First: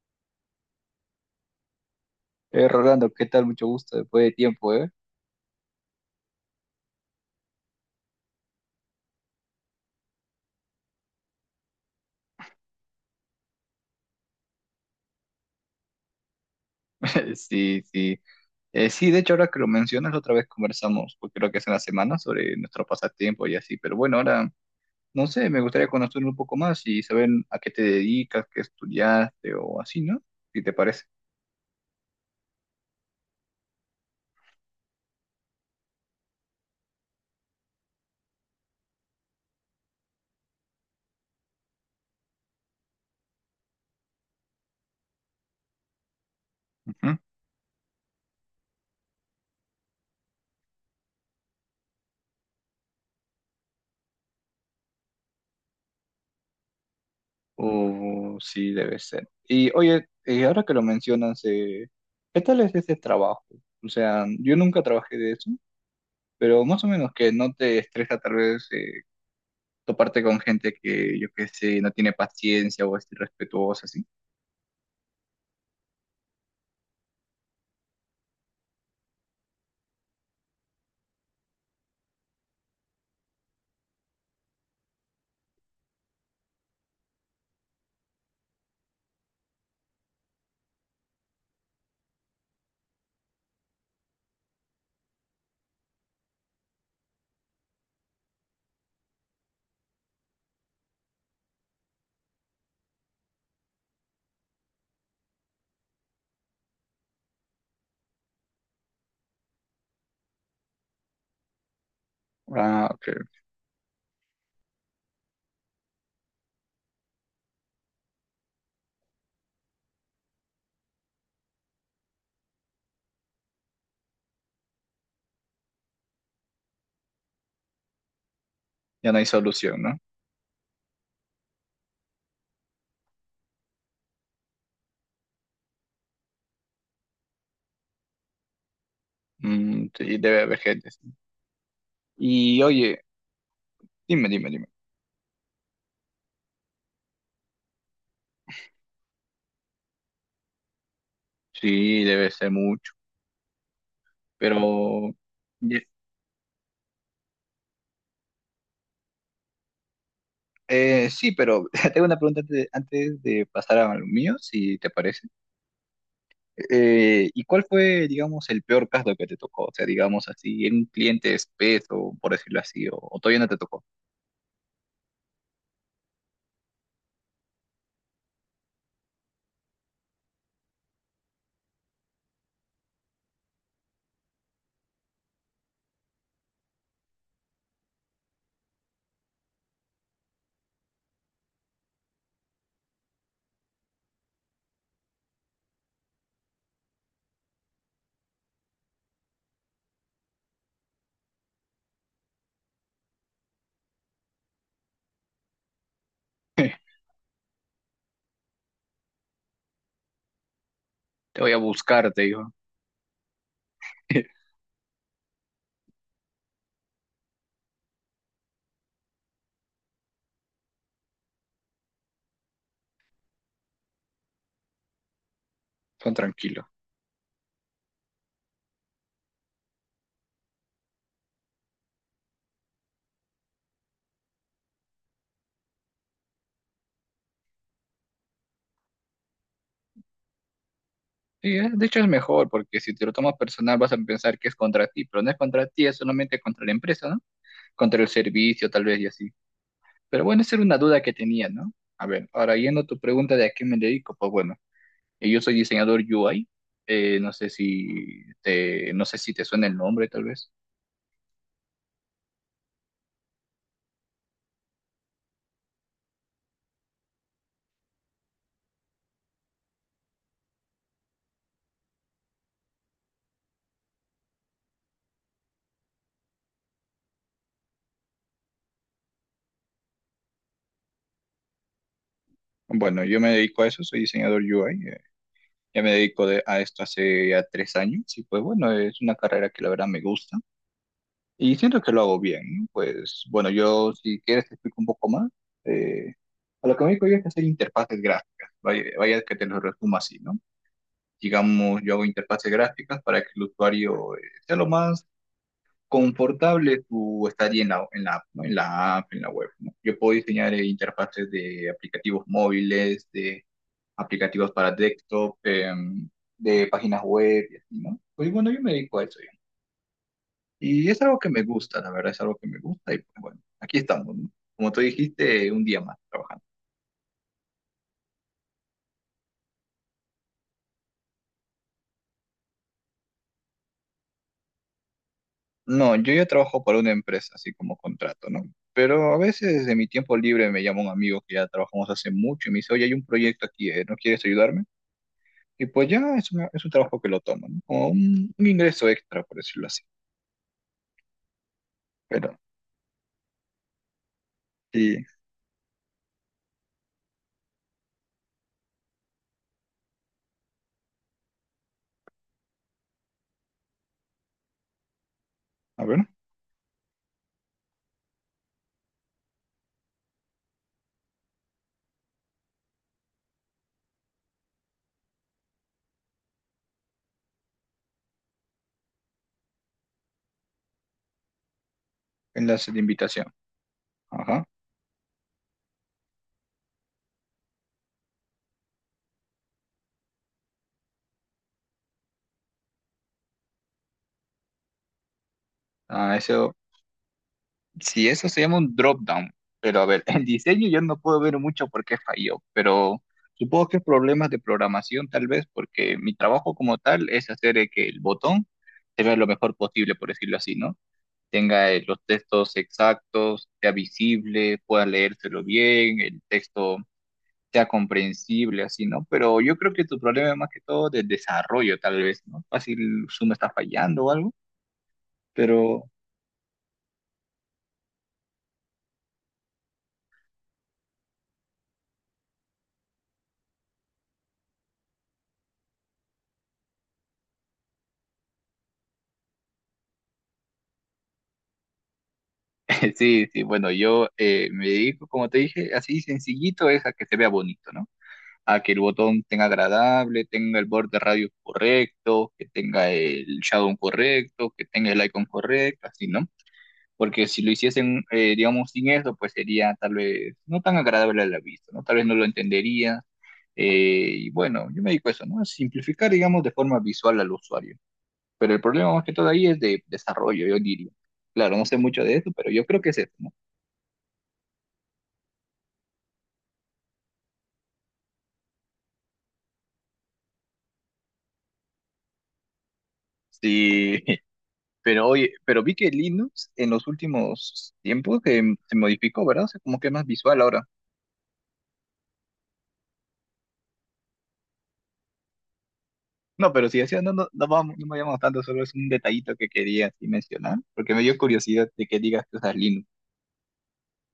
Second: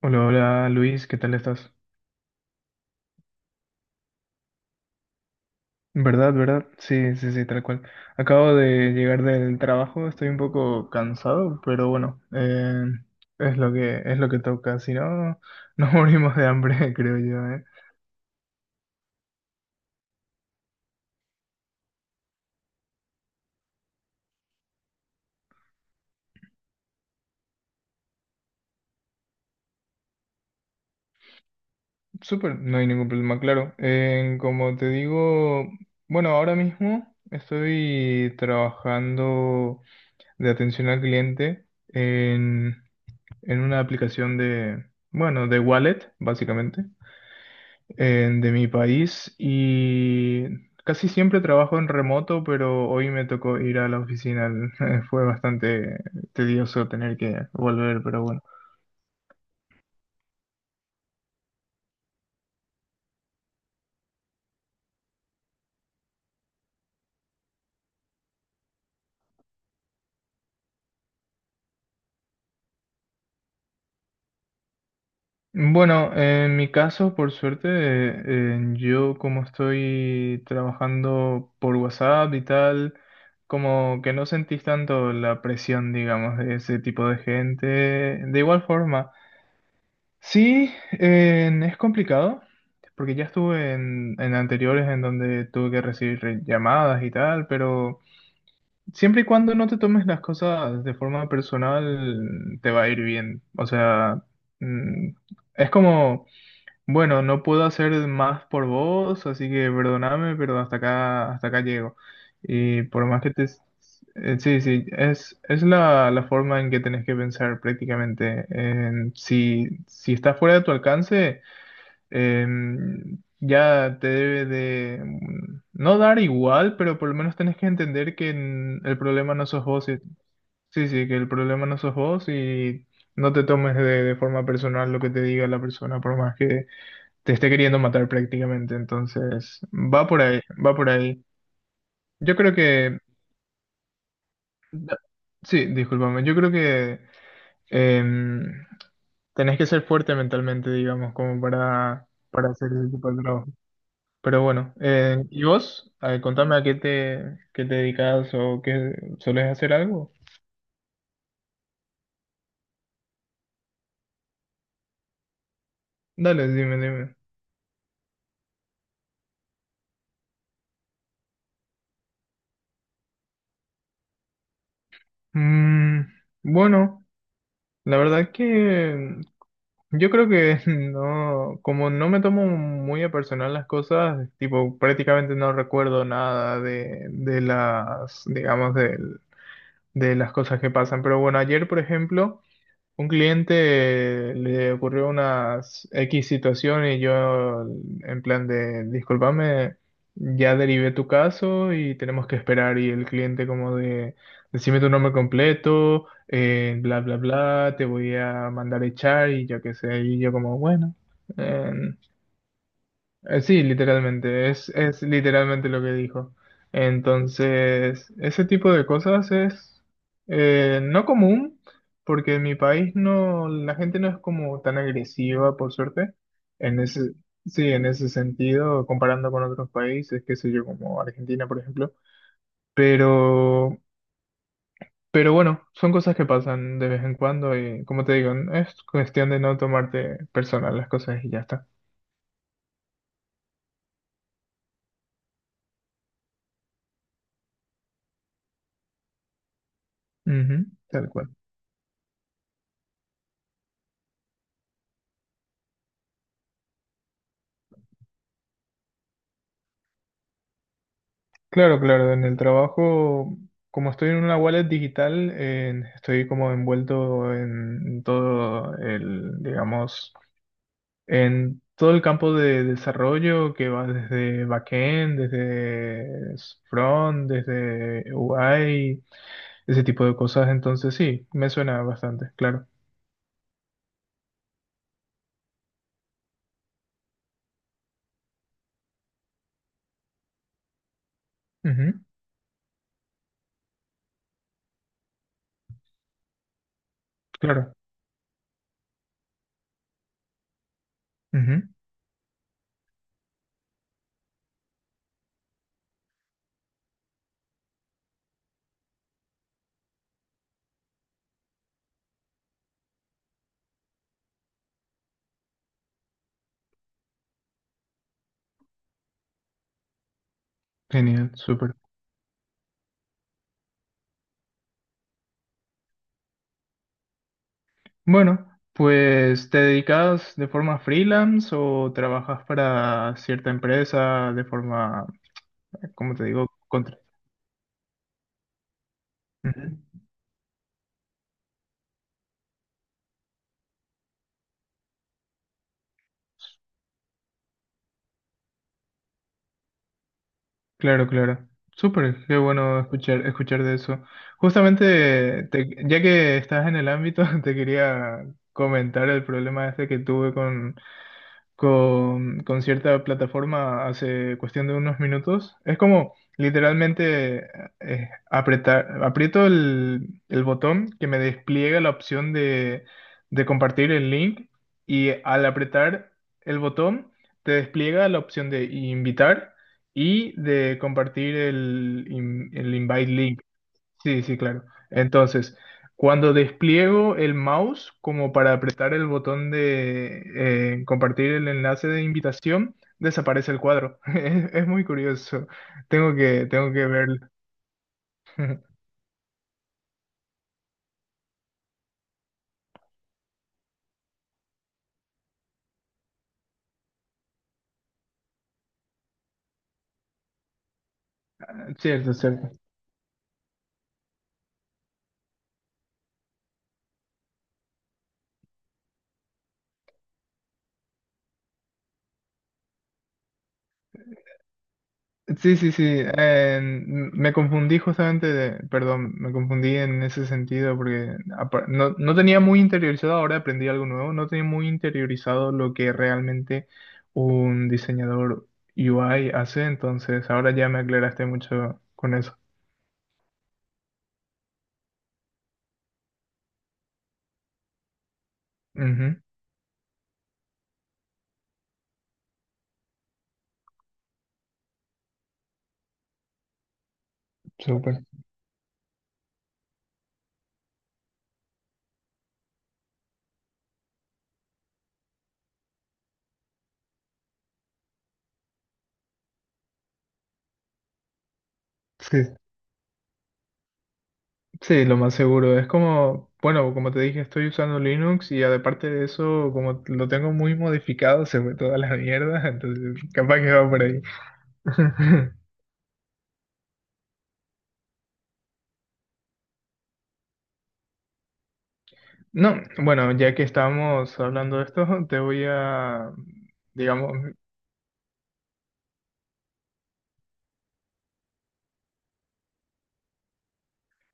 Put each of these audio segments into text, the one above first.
Hola, hola Luis, ¿qué tal estás? Rolando, ¿qué tal? Mucho gusto, después de tiempo, ¿eh? ¿Verdad, verdad? Sí, sí, sí, tal cual. Acabo de llegar del trabajo, estoy un poco cansado, pero bueno, es lo que toca, si no, nos morimos de hambre, creo yo, ¿eh? Sí, sí. Sí, de hecho, ahora que lo mencionas, la otra vez conversamos, pues creo que es en la semana, sobre nuestro pasatiempo y así. Pero bueno, ahora, no sé, me gustaría conocer un poco más y saber a qué te dedicas, qué estudiaste o así, ¿no? Si te parece. Súper, no hay ningún problema, claro. Como te digo, bueno, ahora mismo estoy trabajando de atención al cliente en una aplicación de, bueno, de wallet, básicamente. Ujú. De mi país y casi siempre trabajo en remoto, pero hoy me tocó ir a la oficina. Fue bastante tedioso tener que volver, pero O bueno. sí, debe ser. Y oye, ahora que lo mencionas, ¿qué tal es ese trabajo? O sea, yo nunca trabajé de eso, pero más o menos que no te estresa tal vez toparte con gente que, yo qué sé, no tiene paciencia o es irrespetuosa, así. Bueno, en mi caso, por suerte, yo como estoy trabajando por WhatsApp y tal, como que no sentís tanto la presión, digamos, de ese tipo de gente. De igual forma. Sí, es complicado, porque ya estuve en anteriores en donde tuve que recibir llamadas y tal, pero siempre y cuando no te tomes las cosas de forma personal, te va a ir bien. O sea, mm, es como... Bueno, no puedo hacer más por vos, así que perdoname, pero hasta acá llego. Y Ah, por más ok. que te... sí, sí, es la forma en que tenés que pensar prácticamente. En si, si está fuera de tu alcance, ya te debe de... no dar igual, pero por lo menos tenés que entender que el Ya no hay problema no sos solución, vos. ¿no? Sí, sí, que el problema no sos vos y no te tomes de forma personal lo que te diga la persona, por más que te esté queriendo matar prácticamente. Entonces, Mm, va sí, por ahí, debe haber va gente por así. ahí. Yo creo Y que, oye, dime, dime, dime. sí, discúlpame, yo creo que em, tenés que ser fuerte mentalmente, digamos, como Sí, debe para ser hacer ese mucho, tipo de trabajo. Pero bueno, pero... ¿y ye- vos? A contame a qué te dedicas o qué, ¿solés hacer algo? Sí, pero tengo una pregunta antes de pasar a lo mío, si te parece. Dale, dime, dime. ¿Y cuál fue, digamos, el peor caso que te tocó? O sea, digamos así, en un cliente espeso, por decirlo así, o todavía no te tocó. Mm, bueno, la verdad que yo creo que no, como no me tomo muy a personal las cosas, tipo, prácticamente no recuerdo nada de, de las, digamos, de las cosas que pasan. Pero bueno, ayer, por ejemplo, un cliente le ocurrió unas X situación y yo en plan de, discúlpame, ya derivé tu caso y tenemos que esperar y el cliente como de, decime tu nombre completo, bla, bla, bla, te voy a mandar a echar y yo qué sé, y yo como, bueno, Te voy a eh, buscar, te digo. Sí, literalmente, es literalmente lo que dijo. Entonces, ese tipo de cosas es no común, porque en mi país no, la gente no es como tan agresiva, por Son suerte. tranquilos. En ese, sí, en ese sentido, comparando con otros países, qué sé yo, como Argentina, por ejemplo. Pero, pero bueno, son cosas que pasan de vez en cuando y, como te digo, es cuestión de no tomarte personal las cosas y ya Sí, está. De hecho es mejor, porque si te lo tomas personal vas a pensar que es contra ti, pero no es contra ti, es solamente contra la empresa, ¿no? Contra el servicio, tal vez, y así. Pero bueno, esa era Ujú, una duda tal que cual. tenía, ¿no? A ver, ahora yendo a tu pregunta de a qué me dedico, pues bueno, yo soy diseñador UI, no sé si te suena el nombre, tal vez. Claro, claro, en el trabajo, como estoy en una wallet digital, estoy como envuelto en todo el, digamos, en todo el campo de desarrollo que va desde backend, desde front, desde UI, ese tipo de cosas. Entonces sí, me suena bastante, claro. Bueno, yo me dedico a eso, soy diseñador UI, a esto hace ya 3 años, y pues bueno, es una carrera que la verdad me gusta. Y siento que lo Ujú, hago bien. Pues bueno, yo si quieres te explico un poco más. Eh, a lo que me dedico yo es hacer claro. interfaces gráficas. Vaya que te lo resumo así, ¿no? Ujú, Digamos, yo hago interfaces gráficas para que el usuario sea lo más confortable su estadía en en la app, ¿no? En la app, en la web, ¿no? Yo puedo diseñar interfaces de aplicativos móviles, de aplicativos para desktop, de páginas web y así, ¿no? Pues bueno, yo me dedico a eso. Y es algo que genial, me súper. gusta, la verdad, es algo que me gusta y pues bueno, aquí estamos, ¿no? Como tú dijiste, un día más trabajando. Bueno, pues ¿te dedicas de forma freelance o trabajas para cierta empresa de forma, No, yo como te ya digo, trabajo para una contra? empresa, así como contrato, ¿no? Pero a veces de Ujú. mi tiempo libre me llama un amigo que ya trabajamos hace mucho y me dice, oye, hay un proyecto aquí, ¿eh? ¿No quieres ayudarme? Y pues ya es, es un trabajo que lo tomo, ¿no? Como un ingreso extra, por decirlo así. Claro, claro. Súper, Pero, qué bueno escuchar, escuchar de eso. sí, Justamente, ya que estás en el ámbito, te quería comentar el problema este que tuve con cierta plataforma hace cuestión de unos minutos. Es a ver, como literalmente apretar, aprieto el botón que me despliega la opción de compartir el link y al apretar el botón te despliega la opción de invitar y de compartir enlace el de invite invitación. link. Sí, sí, Ajá. claro. Entonces, cuando despliego el mouse como para apretar el botón de compartir el enlace de invitación, desaparece el cuadro. Es muy curioso. Ah, ese Tengo que verlo. sí, eso se llama un drop down. Pero a ver, el diseño yo no puedo ver mucho por qué falló, pero supongo que es problemas de programación tal vez, porque mi trabajo como tal es hacer que el botón se vea lo mejor posible, por decirlo así, ¿no? Tenga los Cierto, textos cierto. exactos, sea visible, pueda leérselo bien, el texto sea comprensible, así, ¿no? Pero yo creo que tu problema es más que todo de desarrollo, tal vez, ¿no? Fácil Zoom está fallando o algo, Sí, sí, sí. pero... Me confundí justamente de, perdón, me confundí en ese sentido porque no, no tenía muy interiorizado, ahora aprendí algo nuevo, no tenía muy interiorizado lo que realmente un diseñador UI hace, entonces ahora ya me aclaraste mucho con eso. Sí, sí, bueno, yo me dedico, como te dije, así sencillito es a que se vea bonito, ¿no? A que el Ujú, botón tenga agradable, tenga el borde radio correcto, que tenga el shadow correcto, que tenga el icon correcto, así, ¿no? Porque si lo hiciesen, súper. Digamos, sin eso, pues sería tal vez no tan agradable a la vista, ¿no? Tal vez no lo entendería. Y bueno, yo me dedico a eso, ¿no? A simplificar, digamos, de forma visual al usuario. Pero el problema más que todo ahí es de desarrollo, yo diría. Claro, no sé mucho de Sí, eso, pero yo creo que es eso, ¿no? sí, lo más seguro. Es como, bueno, como te dije, estoy usando Linux y aparte de eso, como lo tengo muy modificado, se fue toda la mierda, entonces capaz que va por ahí. Sí, pero oye, pero vi que Linux en los últimos tiempos que se modificó, ¿verdad? O sea, como que es más visual ahora. No, bueno, ya que estamos hablando de esto, te voy a, No, pero si así no, digamos, no, no, vamos, no me llamo tanto, solo es un detallito que quería así mencionar, porque me dio curiosidad de que digas que usas Linux.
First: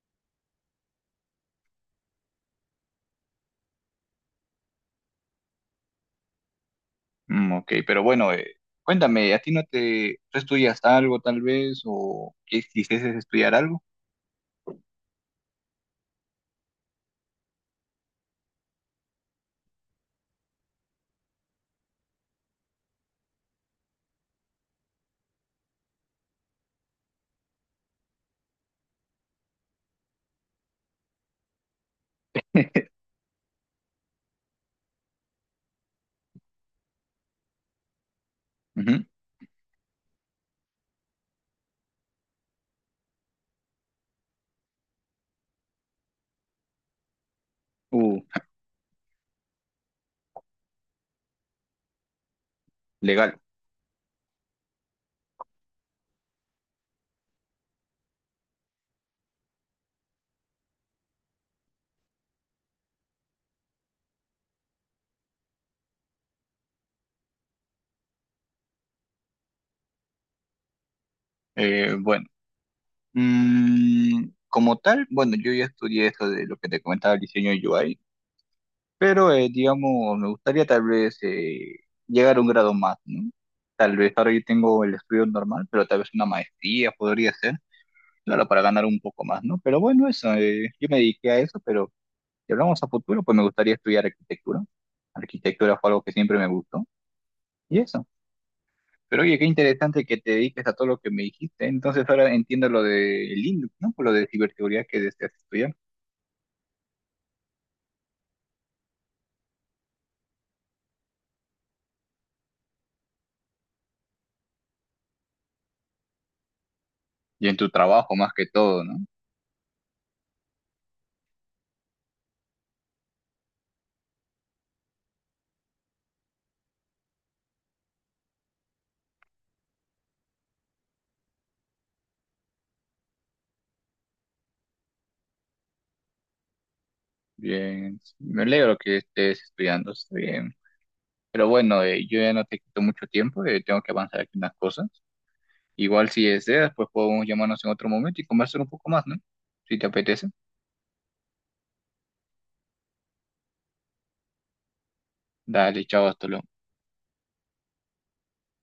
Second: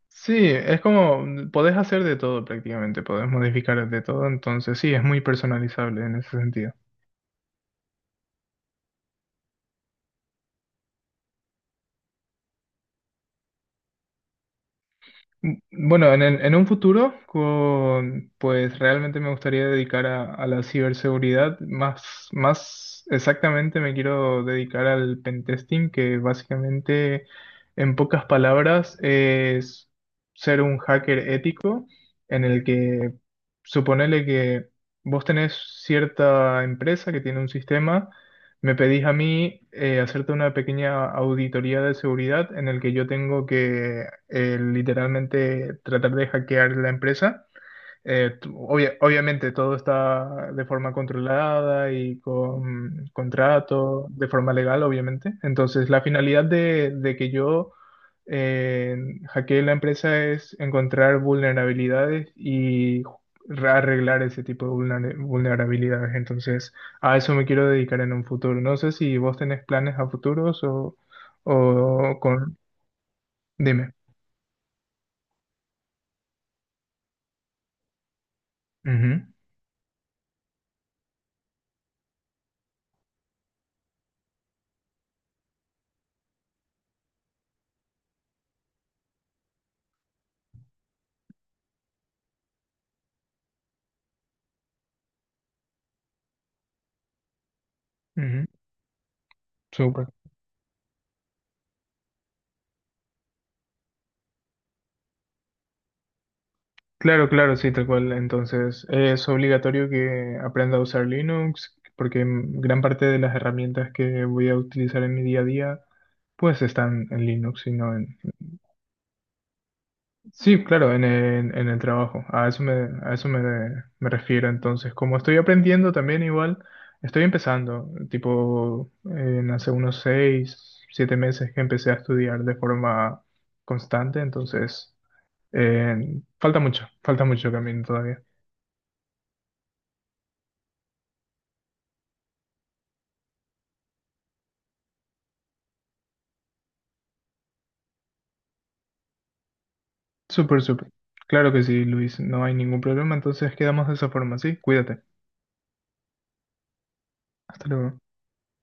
sí, es como, podés hacer de todo prácticamente, podés modificar de todo, entonces sí, es muy personalizable en ese sentido. Mm, ok, pero bueno, cuéntame, ¿a ti no te, ¿tú estudias algo tal vez o quisieses estudiar algo? Bueno, En un futuro, pues realmente me gustaría dedicar a la ciberseguridad. Más, más exactamente me quiero dedicar al pentesting, que básicamente, en pocas palabras, es ser un hacker ético en el que suponele que vos tenés cierta empresa que tiene un sistema. Me Ujú. pedís a mí hacerte una pequeña auditoría de seguridad en el que yo tengo que literalmente tratar de hackear la empresa. Uh, Obviamente todo está de forma controlada y con legal. contrato, de forma legal, obviamente. Entonces, la finalidad de que yo eh, hackee la empresa es encontrar vulnerabilidades y arreglar ese tipo de vulnerabilidades. Entonces, a eso me quiero dedicar en un futuro. No sé si vos tenés planes a futuros o Bueno, con... Dime. mm, como tal, bueno, yo ya estudié esto de lo que te comentaba, el diseño UI. Ujú, Pero, digamos, me gustaría tal vez llegar a un grado más, ¿no? Tal vez ahora yo tengo el estudio normal, pero tal vez una maestría podría ser, claro, para ganar un poco más, ¿no? Pero bueno, eso, yo me dediqué a eso, pero si hablamos a futuro, pues me gustaría estudiar arquitectura. Arquitectura fue algo que siempre me gustó, y eso. ujú, Pero oye, qué interesante súper. que te dediques a todo lo que me dijiste. Entonces ahora entiendo lo de Linux, ¿no? Por lo de ciberseguridad que deseas estudiar. Claro, claro, sí, tal cual. Entonces, es obligatorio que aprenda a usar Linux, porque gran parte de las herramientas que voy a utilizar en mi día a día, pues están en Y en Linux tu y no trabajo en... más que todo, ¿no? Sí, claro, en el trabajo. A eso me, me refiero. Entonces, como estoy aprendiendo también igual, estoy empezando, tipo, en hace unos seis, siete meses que empecé a estudiar de forma constante, entonces, falta mucho camino Bien, todavía. me alegro que estés estudiando, está bien. Pero bueno, yo ya no te quito mucho tiempo, tengo que avanzar aquí unas cosas. Igual si deseas, pues podemos llamarnos en otro momento y conversar un poco más, ¿no? Si te apetece. Súper, súper. Claro que sí, Luis. No hay ningún problema. Entonces quedamos de esa forma, ¿sí? Cuídate. Dale, chao, hasta luego. Hasta luego.